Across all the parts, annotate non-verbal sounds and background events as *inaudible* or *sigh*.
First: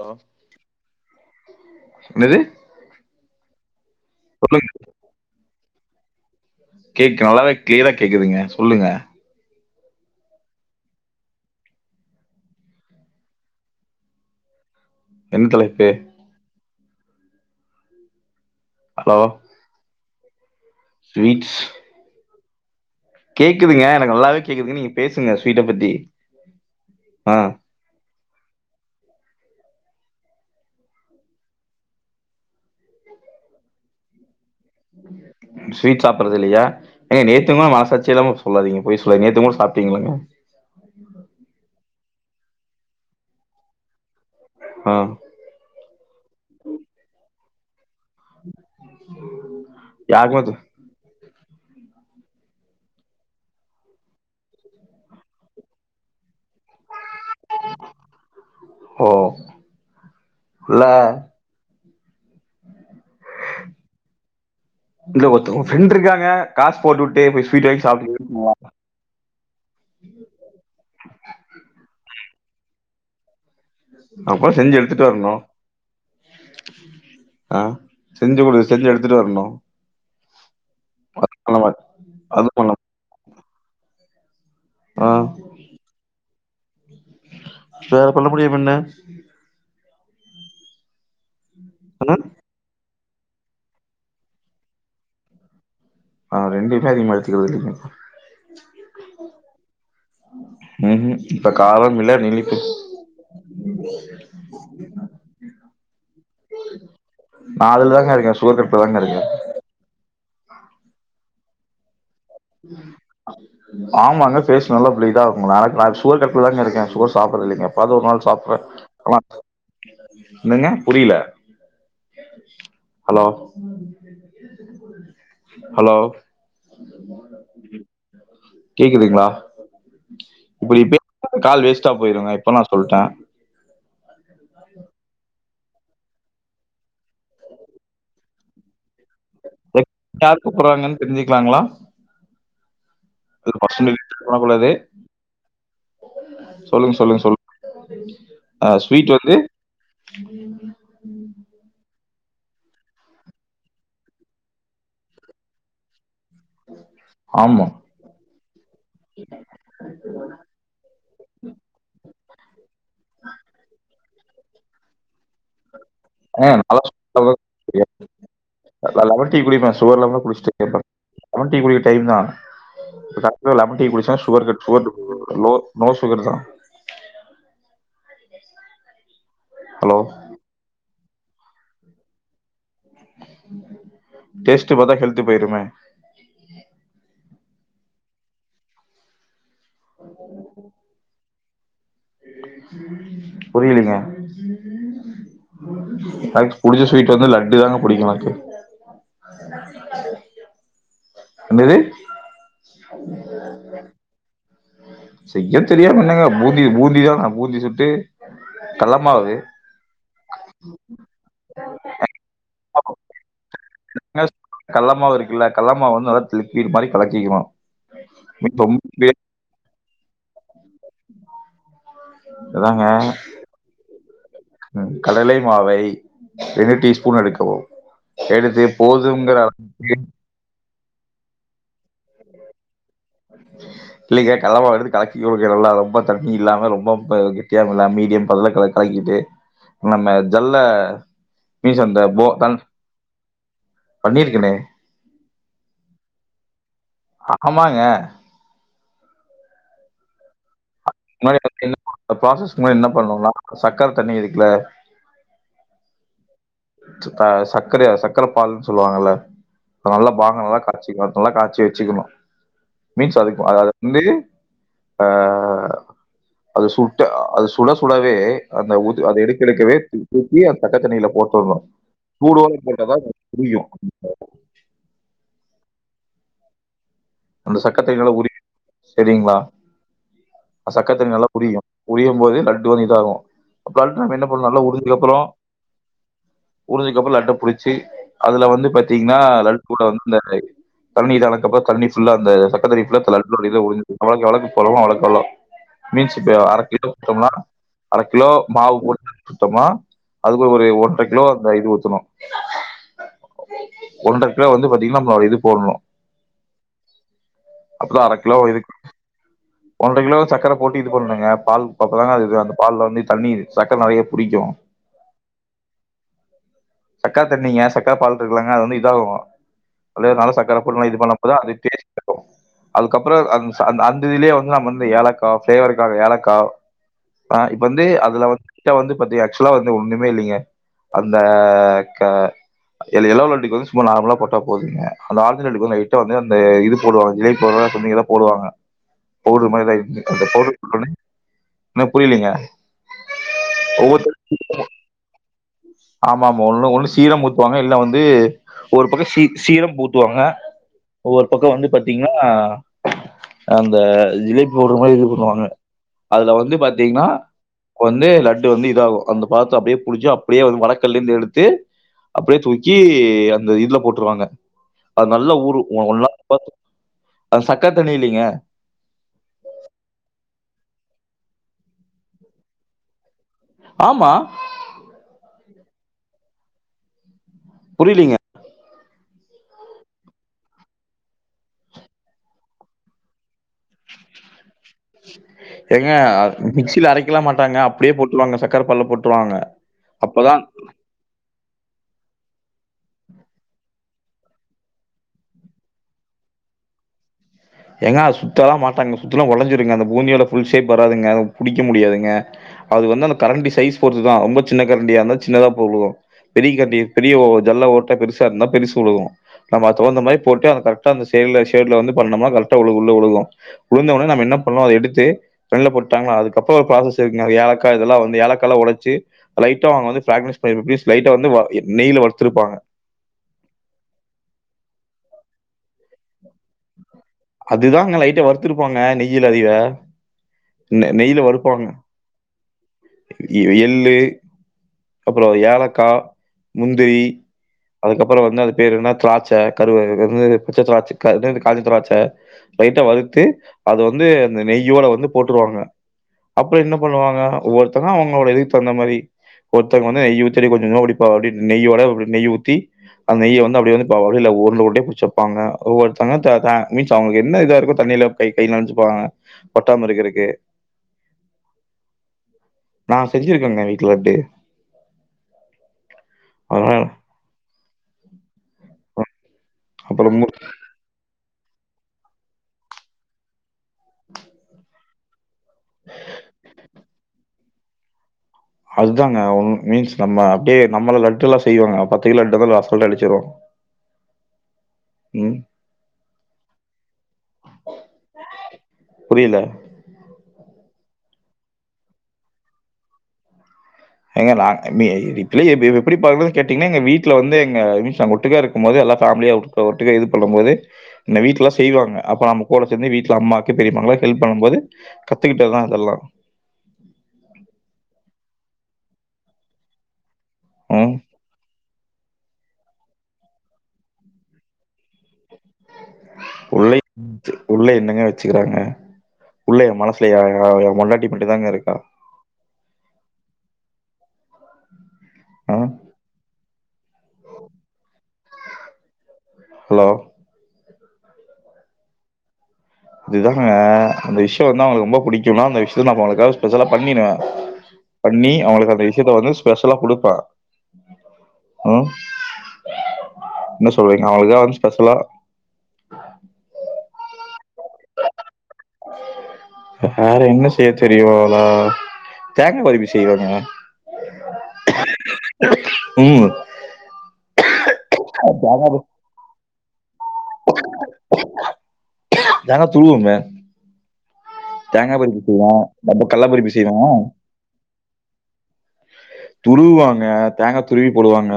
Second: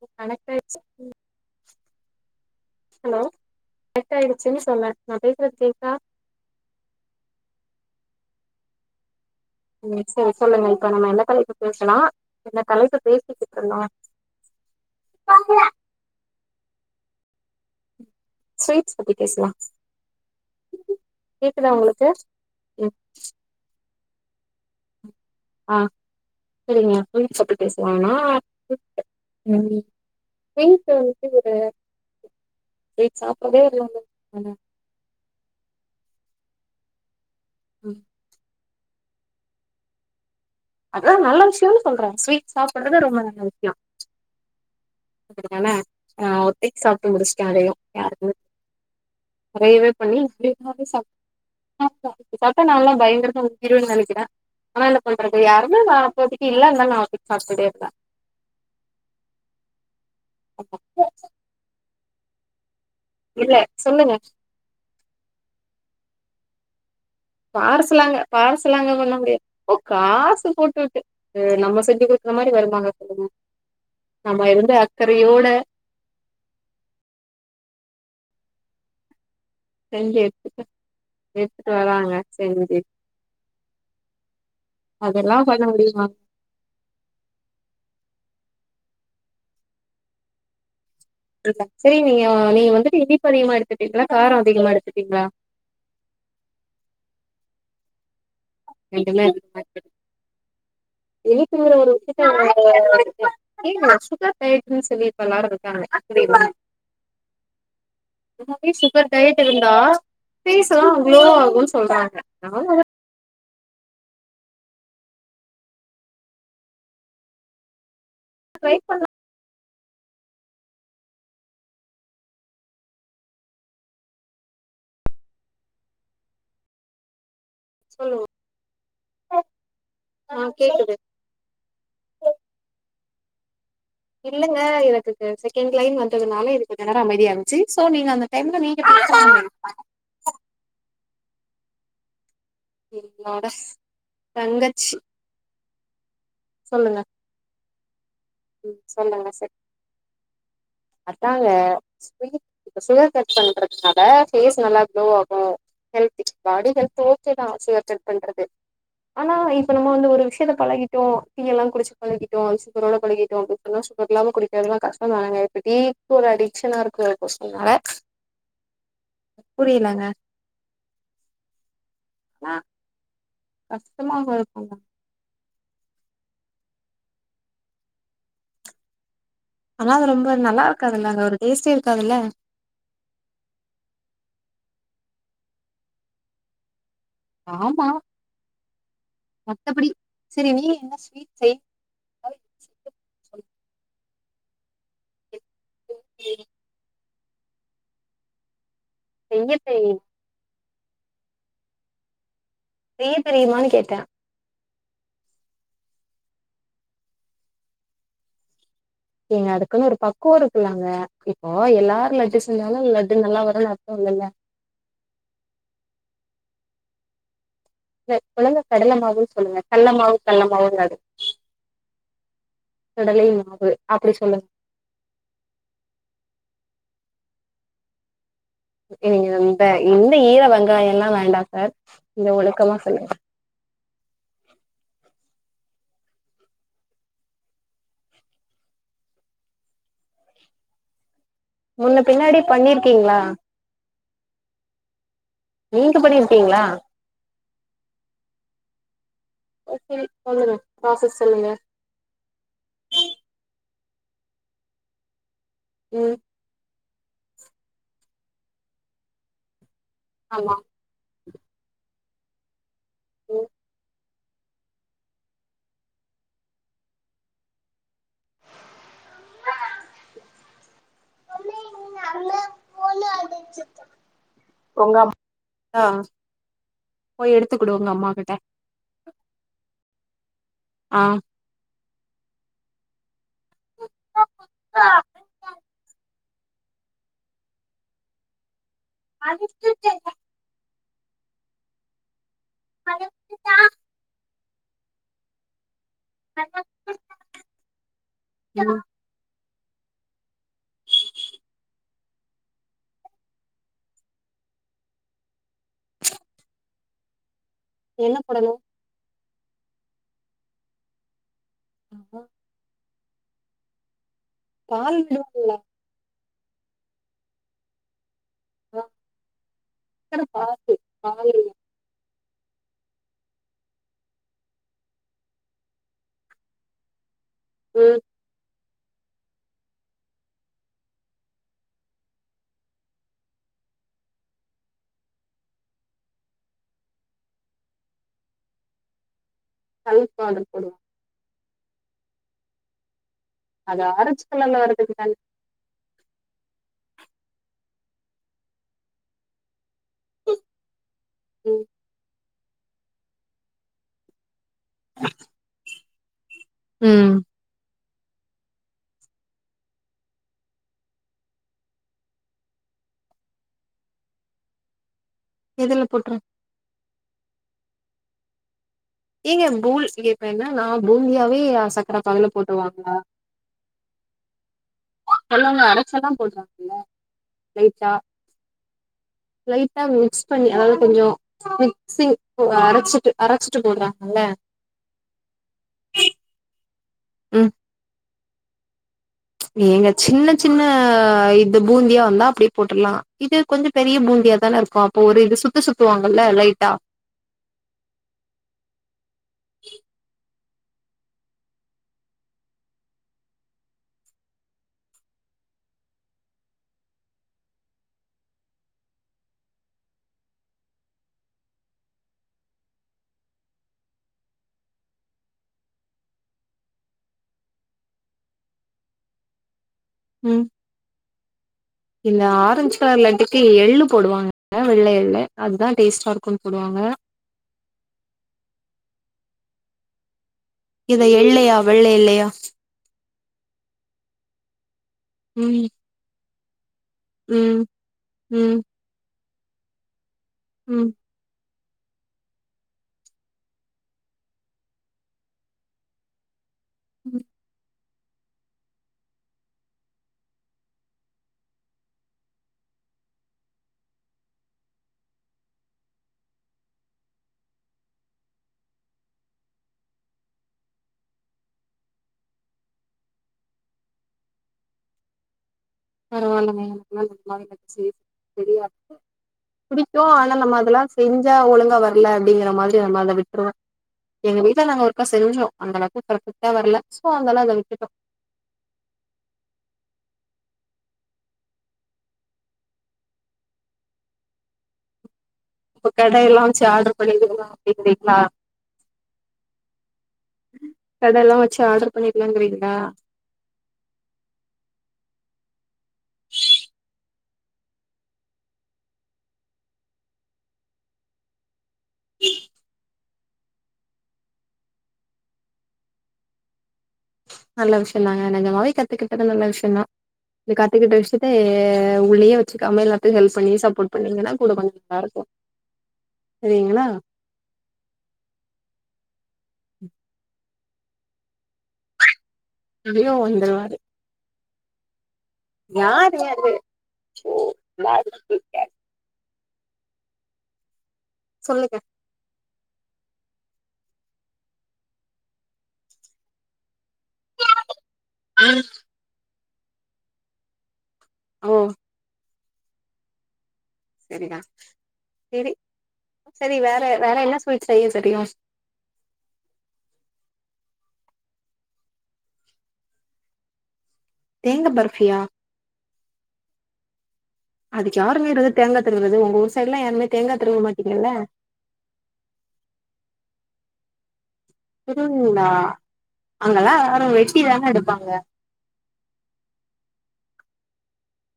Hello connect ஆய்டுச்சி என்னது hello connect ஆயிடுச்சின் சொல்லுங்க சொன்ன நா பேசுறது கேக் கேக் நல்லாவே க்ளியரா கேக்குதுங்க சொல்லுங்க ம் செரி சொல்லுங்க இப்ப நம்ம என்ன தலைப்பு பேசலா இந்த தலைப்பு பேசிக்கிட்டு இருந்தோல என்ன தலைப்பு ஸ்வீட்ஸ் பத்தி ஹலோ பேஸ்லா ஸ்வீட்ஸ் கேக்குதா உங்களுக்கு ம் கேக்குதுங்க நல்லாவே கேக்குதுங்க நீ ஆஹ் சரிங்க ஆ *unintelligible* *unintelligible* ஸ்வீட் சாப்படுறது இல்லையா ஏ நேத்துங்களும் ம் மானசாச்சியே இல்லாமல் சொல்லாதீங்க போய்சுல நேத்து கூட சாப்பிட்டீங்களாங்க அதான் நல்ல விஷயனு சொல்றேன் ஸ்வீட் சாப்படுறது ரொம்ப நல்ல விஷயம் ஆ அான ஆ ஒத்தைக்கு சாப்ட்டு முடிச்சுட்டேன் அதையும் யாருக்கு நிறையவே பண்ணி யாருக்குமே தெ *unintelligible* சாப் *unintelligible* சத்தா நான் எல்லாம் பயங்கரமா *unintelligible* ஆனா என்ன பண்றது யாருமேஅப்பத்தக்கு இல்லா நான் சாப்டுடேருப்ப ஓ *unintelligible* இல்ல சொல்லுங்க இல்ல ஒருத்த உங்க ஃப்ரெண்ட் இருக்காங்க காஸ்ட் பார்சலாங்க பார்சலாங்க பண்ண முடியா ஓ காசு போட்டுவிட்டு நம்ம செஞ்ச கொ அந்த மாரி வருமாங்க சொல்லுங்க நம்ம அப்போ இருந்து செஞ்சு எடுத்துட்டு வரணு அக்கறையோட ஆ செஞ்சு கொடு செஞ்சு எடுத்துட்டு வரணும் செஞ்சு எடுத்துட்டு அது பண்ண எடுத்துட்டு மாட் வராங்க அது பண்ண செஞ்சி மாட்டேன். ஆ அதெல்லாம் பண்ண முடியுமா வேற பன்ன முடியு *unintelligible* சரி ஆ நீங்க நீங்க வந்துட்டு இ இனிப்பு அதிகமா எடுத்துட்டீங்ளா காரம் அதிகமா எடுத்துட்டீங்ளா ஆஹ் ரெண்டுமே அதிகமா எடுத்துக்குறது இல்லிங்க *unintelligible* *unintelligible* *unintelligible* ம்ஹும் இப்ப காரம் இல்ல நெல்லிப்பு *unintelligible* நா அதுலதாங்க இருக்கே ரொம்ப பேர் கட்ல தாங்க சுகர் இருக்கே டயட் இருந்தா ஃபீஸ்லா அவ்ளோ ஆகுனு சொல்றாங்க நாம உம் ஆமாங்க பேஸ் நல்ல பள இதான் நான் சுகர் கட்லதா இருக்கேன் சுக சாப்பிடற இல்லிங்க எப்பாவது ஒரு நாள் சாப்பறேன் ட்ரை ஆ என்னங்க புரியல ஹலோ ஹலோ பண்ணி சொல்லுவோ கேக்குதுங்களா ஆ கேக்குது இப்படிப்ப கால் வேஸ்டா போயிருங்க இப்ப நான் சொல்லிட்டேன் இல்லங்க இதுக்கு செகண்ட் லைன் வந்ததுனால இதுக்கு கொஞ்சநேர அமைதி யா இருன்ச்சு சோ நீங்க அந்த டைம்ல நீ *unintelligible* யாரு கூப்புறாங்க தெரிஞ்சிக்கலாங்களா என்னோட *unintelligible* குள்ளது தங்கச்சி சொல்லுங்க சொல்லுங்க சொல்லு *inaudible* ம் சொல்லுங்க சர் அதாங்க ஆக்சுலி இப்ப சுகர் கட் பண்றதுனால ஃபேஸ் நல்லா க்ளோ ஆகு ஹெல்த் பாடி ஹெல்த் ஓகேதா ஆமா சுகர் கட் பண்றது ஆனா இப்ப நம்ம வந்து ஒரு விஷயத்த பழகிட்டோ டீயல்லா குடிச்சு பழகி ட்டோ சுகரோட பழகிட்டோ இப்பனா சுகரில்லாம குடிக்கிறதுனா கஷ்டந்தானங்க ஆ பழக பழக கொசனால சரியா போயிரு நா லெமன் டீ குடிப்ப சுகர் புரியலங்க இல்லாமதா குடிச்சிட்ருக்க இப்ப லெமன் டீ குடிக்கற டைம்தா நா இப்பதா லெமன் டீ குடிச்சனா sugar cut sugar low no சுகர்தா ஆனா ஹலோ அது ரொம்ப நல்லாருக் காதுல்லங்க ஒரு டேஸ்ட்டே இருக்காதுல்ல டேஸ்ட் பாத்தா ஹெல்த்து போயிருமே ஆமா எப்பிடி செரி நீ என்ன ஸ்வீட் செய் புரியலிங்க எனக்கு புடிச்ச ஸ்வீட் வந்து லட்டு தாங்க பிடிக்கு எனக்கு செய்ய தெரியு என்னது செய்ய தெரியுமானு கேட்ட செய்ய தெரியாம என்னங்க பூந்தி பூந்திதான பூந்தி சுட்டு கடலமாவு ஏங்க அதுக்குனு ஒரு பக்குவ இருக்குல்லங்க இப்போ எல்லாரு லட்டு செஞ்சாலு லட்டு நல்லா வருன்னு அர்த்த இல்லல்ல கடலமாவு இருக்குல்ல கடலமாவு வந்து நல்லா லிக்விட் மாரி கலக்கிக்கனு இல்ல ஒழுங்கா கடலமாவுன் சொல்லுங்க கல்லமாவு கல்லமாவு அதாங்க கடலை மாவு அப்டி சொல்லுங்க கடலை மாவை ரெண்டு டீஸ் பூன் எடுக்கவும் எடுத்து இல்லிங்க போதுங்கிற இங்க அளவுக்கு இந்த ஈர வெங் காய எல்லா வேண்டா சார் இந்த ஒழுக்கலா இல்லிங்க கல்லமாவ எடுத்து கலக்கிகோங்க நல்லா ரொம்ப தண்ணி இல்லாம ரொம்போ கெட்டியாவு இல்லாம மீடியம் பதுல க கலக்கிட்டு நம்ம ஜல்ல மீன்ஸ் முன்ன அந்த போ பின்னாடி தன் பண்ணிருக்கிங்ளா பண்ணிருக்கனே நீங்க பண்ணிருக்கீங்ளா ஆ ஆமாங்க ஓகே சொல்லுங்க ப்ராசஸ் முன்னாடி சொல்லுங்க பாத்தீங்கன்னா இந்த ப்ரோஸ்ஸஸ் முன்னாடி என்ன பண்ணணுணா சக்கர தண்ணி இருக்குல உம் த்த அ சக்கரயா சக்கர பாகனு சொல்வாங்கல நல்லா பாக ஆமா நல்லா காச்சிக்கோ நல்லா காச்சி வச்சுக்குணும் மீன்ஸ் ம் அதுக்கும் அதவுது வந்து அ அது சுட்டு அது சுட சுடவே அந்த அத எடுக்க எடுக்கவே திருப்பி அத பச்ச தண்ணில சொல்னு சூடோட இருக்கிறதா உங்களுக்கு புரியும் உங்க அம் ஆ போய் எடுத்துக்குடு உங்க அம்மா கிட்ட செரிங்லா அந்த சக்கர ஆ தண்ணி நல்லா புரியும் புரியும் போது நட்டு வந்து இதாகும் கல்ட்டுன அப்பறோ என்ன பண்ணணும் நல்லா உரிஞ்சதுக்கு அப்புறோ உரிஞ்சதுக்கு அப்றோ லட்ட புடிச்சு அதுல வந்து பத்தி பாத்திங்னா லட்டு கூட வந்து இந்த கை தண்ணி இதனத்துக்கு அப்றோ தண்ணி ஃபுல்லா அந்த தக்க தரிப்புல கலட்டு உள்ளில ஒலிஞ்சது வலகு வலகு குழமம் அவுலுக்கில்ல மீன் சிப்ப அர கிலோ குடுத்தோம்னா அர கிலோ மாவு ம் கூட்ட அதுக்கு ஒரு ஒன்ற கிலோ அந்த இது ஊத்தணும் ஒன்றர கிலோ வந்து பாத்தீங்கனா நம்ம இது போடணும் *unintelligible* அப்ப தா அரை என்ன கிலோ போடணு இதுக்கு ஒன்ற கிலோ சக்கர போட்டு இது பண்ணணுங்க பால்க்கு அப்றோ தாங்க அந்த இது அந்த பால் வந்து தண்ணீரு சக்கர நெறையா புடிக்கும் பால் விடுவாலா சக்கர தண்ணீங்க சக்கர பால் இருக்காங்க அது வந்து சக்கர இதாகும்னால சக்கரை பாகு பொது இது பண்ணும் பால் இல்ல போது டேஸ்ட் அதுக்கப்புறோ அந் அந்த இதிலேயே வந்து எல்லா வந்து ஏலக்கா பிளேவருக்காக ஏலக்கா சா இப்ப வந்து ம் அதுலா வந்து ட்ட வந்து பாத்தீ ஆக்சுவலா வந்து ஒன்னுமே இல்லைங்க அந்த ஹா க எளோமேட்டிக் பதில் சும்மா நார்மலா போட்டா போதுங்க அந்த ஆல்டர்நேட்டிவ்க்கு பதிலா லைட்டா வந்து அந்த இது போடுவாங்க ஜிலைட் போடுவாங்னு சொனிங்கல்ல போடுவாங்க பவுடர் மாரி கல் *unintelligible* அந்த பவுடர் போட்ட போடுவா ஒட்னே என்ன புரியலங்க அது ஆராய்ச்சி பண்ணலால்ல *unintelligible* ஆமா ஆமா ஒன்னு ஒன்னு சீரம் ஊத்துவாங்க இல்லனா வந்து ஒரு பக்கோ சீ சீரம் ஊத் வாங்க ஒவ்வொரு பக்கோ ம் வந்து பாத்தீங்கன்னா அந் இந்த ஜிலேபி பவுடரு மாரி இருக்குதுன்னு வாங்க அதுல வந்து பாத்தீங்கன்னா ம் ஒன்னு லட்டு வந்து இதாகோ அந்த பாத்த அப்டியே புழுஞ்சி அப்படியே வந்து வடக்கல்ல இருந்து எடுத்து அப்டியே தூக்கி அந்த இதுல போட்ருவாங்க அது நல்ல ஊரு எதுல ஒரு போட்ற ஹவர் பாத்து அ சக்க தண்ணி இல்லைங்க ஏங்க பூந் இங்க இப்ப என்ன நா பூந்தியாவே சக்கரை பகுல போட்ருவாங்களா ஆமா சொல்லுங்க அரைச்சல்லா போடுவாங்கலா லைட்டா புரியலீங்க. லைட்டா மிக்ஸ் பண்ணி அதாவது கொஞ்சோ மிக்சிங் அரைச்சிட்டு அரைச்சிட்டு போடுறாங்கல்ல எங்க மிக்சிங் அரைக்கல மாட்டாங்க அப்டியே போட் வாங்க சக்கர பகுல போட்டு எங்க சின்ன சின்ன இது பூந்தியா வந்தா அப்டி போட்டுல்லா இது கொஞ்சோ பெரிய பூந்தியா தானே இருக்கும் அப்போ ஒரு இது சுத்து சுத்துவாங்கல்ல லைட்டா ஏங்க சுத்தல்லா மாட்டாங்க சுத்துனா ஒடஞ்சிருங்க அந்த பூந்தியோட ஃபுல் ஷேப் வராதுங்க புடிக்க முடியாதுங்க அது வந்து அந்த கரண்டி சைஸ் பொறுதுதா ரொம்ப சின்ன கரண்டியாக இருந்தா சின்னதா போடுவோ பெரிய கரண்டி பெரிய ஜல்ல ஓட்டா பெசா இருந்தா பெருசு உழுகும் நம்ம அது தகுந்த மாதிரி போட்டு அ கரெக்டா அந்த செவவு செவுல வந்து பண்ணோம்னா கரெக் கரெக்டா உழு உள்ள உழுகோ உழுந் ஒண்ணே நம்ம என்ன பண்ணோ அத எடுத்து தண்ல போட்டாங்களா அதுக்கப்றோ ஒரு ப்ராசஸ் இருக்குங்க அது ஏலக்கா இதல்ல வந்து ஏலக்கால்லா ஒடச்சி லைட்டா அவங்க வந்து ஃப்ராக்னஸ் உம் பண்ணி பீஸ் லைட்டா வந்து வ நெய்யில இந்த வறுத்திருப்பாங்க ஆரஞ்சு கலர் லட்டுக்கு எள்ளு போடுவாங்க வெள்ள எள்ளு அத்தா டேஸ்ட இருக்கும் அதுதாங்க லைட்ட வருத்திருப்பாங்க நெய் கிழ வரியா இத எள்ளலையா வெள்ள எள்லையா எ எள்ளு அப்புறோ ம் ஏலக்கா முந்திரி ம் அதுக்கப்புறோ அதுகப்புறோ வந்து அது ம் பேரு என்ன திராட்சி த்த கருவே *unintelligible* வு பச்ச திராட்ச ம் க டுது காஞ்ச திராட்ச லைட்டா வறுத்து அது வந்து அந்த நெய்யோட வந்து போட்ருவாங்க அப்புற என்ன பண்ணுவாங்க ஒவ்வொரு த்தங்ளு அவங்களோட இதுக்கு தகுந்த மாரி ஒருத்தங்க வந்து நெய் ஊத்தி கொஞ்ச கொஞ்சமா புடிப்பாங் அப்டி நெய்யோட நெய் ஊத்தி அந்த நெய்ய வந்து அப்டி வந்து அப்டில உருண்ட உருண்டையா பிடிச்சு வெப்பாங்க ஒவ்வொருத்தங்க த தட் மீன்ஸ் அவங்களுக் என்ன இதா இருக்கோ தண்ணில கை கை நனச்சுப்பாங்க ஒட்டாம இருக்கறக்கு நா செஞ்சிருக்கங்க வீட்ல லட்டு பரவாலங்க அதனால எனக்கெலா நெஜமாவே செய்ய தெரியாது ம் புடிக்கு அப்புறம் மு ஆனா நம்ம அதெல்லா செஞ்சு ச ஒழுங்கா வரல அப்படிங்கிற மாரி நம்ம அத விட்ருவ எங்க வீட்ல நாங்க ஒருக்கா செஞ்சோ அந்தளவுக்கு பர்ஃபக்டா வரல சோ அதனால அத விட் டுட்டோ அதாங்க ஒன் மீன்ஸ் நம்ம அப்படியே நம்மல லட்டெல்லா செய்வாங்க பத்து கிலோ லட்டுலா லாஃப்ட்டோட அடுக்கிருவோ அப்ப கடைல்லா வெச்சு ஆர்டர் பண்ணிர்லா அப்டிங்கிறிங்ளா புரியல. கடெல்லா வச்சு ஆர்டர் பண்ணிடலாங்றிங்ளா ஏங்க நாங் நீ இதெலா எப்படி ப பணறதுன் கேட்டிங்னா எங்க வீட்ல வந்து எங்க மீன்ஸ் நாங்க ஒட்டுக்கா இருக்கும்போது எல்லா ஃபேமிலியா ஒ ஒட்டுக்கா இது பண்ணும் போது இந்த வீட்ல செய்வாங்க அப்ப நம்ம கூட சேந்து வீட்டு அம்மாக்கு பெரிம்மாக்லா ஹெல்ப் பண்ணும் போது கத்துக்கிட்டதா அதெல்லா நல்ல விஷயந்தாங் க நெஜமாவே கத்துக்கிட்டது நல்ல விஷயந்தா இந் ம். கத்துக்கிட்ட விஷயத்த ஏ உள்ளயே வெச்சு க்காக எல்லாத்து ஹெல்ப் பண்ணி சப்போட் பண்ணீங்கன்னா கூட கொஞ் இதா இருக்கு உள்ளை சரிங்களா உள்ள என்னங்க வச்சுக்குறாங்க உள்ள ஏ மனசுல எ ஏ ஏ பொண்டாட்டி மட்டுந்தாங்க இருக்கா *unintelligible* ஆ. யார்ங்க அது ஓ யார் *inaudible* ஹலோ சொல்லுங்க அதுதாங்க அந்த விஷயொ வந்து அவங்களுக்கு ரொம்ப புடிக்குன்னா அந்த விஷயத்த நம்ம அவ்ங்களுக்காக ஸ்பெஷலா பண்ணிர்வ பண்ணி ம். அவ்ங்களுக்கு அந்த விஷயத்த வந்து பெஷலா குடுப்ப ஓ ம் என்ன சொல்றீங்க? செரிங்க அவங்களுக்காக வந்து ஸ்பெஷலா செரி செரி வேற வேற என்ன ஸ்வீட் செய்ய தெரியு வேற என்ன செய் தெரிவாளா தேங்கா பர்பி செய்வனே தேங்க பர்ஃபியா உம் அதுக்கு யாருங்க இருவது தேங்கா திருவுறது உங்க ஊர் சைட்லா யாருமே தேங்காத் தேங்கா துருவோங்க தேங்கா பர்பி திருவுவீங்களா செய்வோ கல்ல பர்பி அங்கெல்லா செய்வோ யாரு வெட்டி தான எடுப்பாங்க துருவ்வாங்க தேங்கா துருவி போடுவாங்க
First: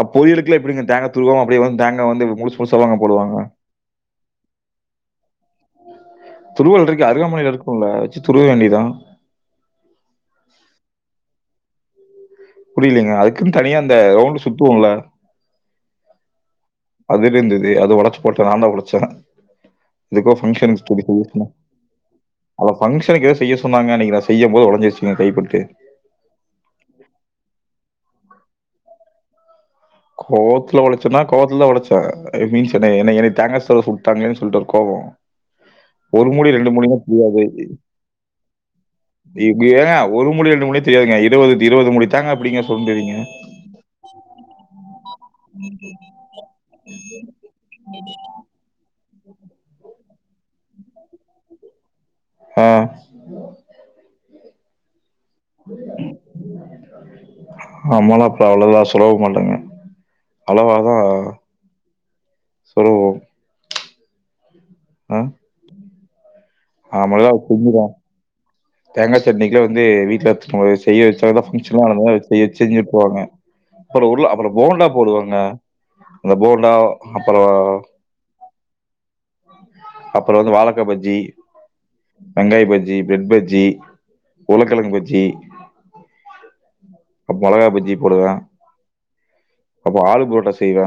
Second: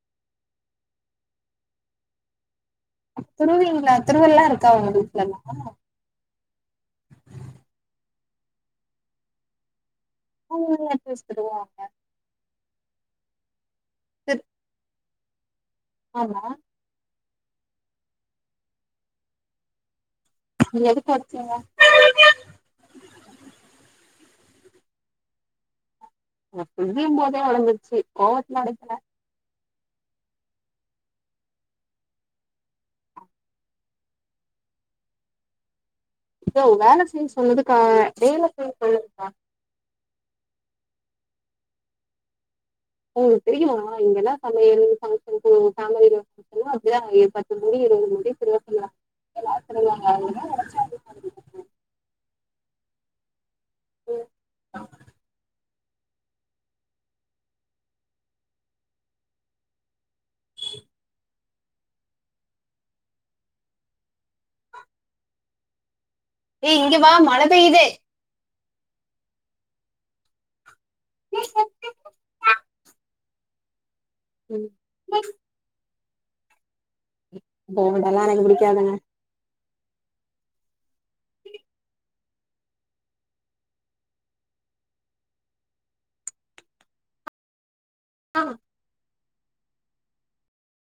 அ பொரியலுக்குலா எப்டிங்க தேங்கா துருவாம அப்டியே வந் தேங்கா வந்து முழுஸ் முழ்சாவாங்க போடுவாங்க திருவுவீங்களா திருவல்லா இருக்கா உங்க வீட்லலா துருவல்ருக்கு அருகாமனைல இருக்குல்ல துருவ வேண்டிதா *inaudible* துருவாங்க புரியலீங்க அதுக்குன் தனியா அந்த ரவுண்டு சுத்துவோல்ல ஆமா அதுருந்துது அது ஒடச்சு போட்ட நாந்தா ஒடச்ச எதுக்கோ ஃபங்க்ஷன் நீ எதுக்கு ஒடச்சீங்க *inaudible* அந்த ஃபங்க்ஷனுக்கு செய்ய சொன்னாங்க அன்னைக்கு நா செய்யம் போது ஒடஞ்சிருச்சுங்க கைப்பட்டு *unintelligible* போதே வளந்துருச்சு கோவத்ல ஒடைக்கல கோவத்துல ஒடச்சன்னா கோவத்துலதா ஒடச்ச மீன்ஸ் என்ன என்ன என்ன தேங்கா *unintelligible* உட்டாங்ளேன் சொல்லிட்டு ஒரு கோவொ யோவ் வேல செய் சொன்னதுக்கா வேல செய் சொன்னதுக்கா ஒரு மூடி ரெண்டு மூடினா தெரியாதுங்க இருவது இருவது மூடி தேங்கா எப்டிங்க சுரண்டுவீங்க? உங்களுக்கு தெரியுமா இங்கெல்லா சமை யல் ஃபங்க்ஷன் பேமிலீல *inaudible* அப்டிதா பத்து மூடி இருவது மூடி துருவ சொல்வாங் எல்லா துருவ்வாங்க அதெல்லா நெனச்சா என்ன பண்ணுவீங்க அ *inaudible* நம்மலா அப்ப அவ்ளதா சுலபொ இல்லைங்க அளவாதா சுலபொ அ ஏ இங்கெ வா மழ பெய்யுது தேங்கா சட்னிக்லா வந்து வீட்ல ஆ செய்ய வச்சாதா பபங்க்ஷன்லா *unintelligible* செஞ்சு உட்ருவாங்க அப்றொ உருள அப்றொ போண்டா ம் போடுவங்க அந்த போண்டா போண்டாலா எனக்கு புடிக்காதுங்க அப்பளொ வந்து வாழக்கா பஜ்ஜி வெங்காய பஜ்ஜி ப்ரட் பஜ் ஜி உர்ளக்கெழங்கு பஜ்ஜி அப் மொளகா பஜ்ஜி போடுவயா அப்போ ஆளு பரோட்டா செய்வே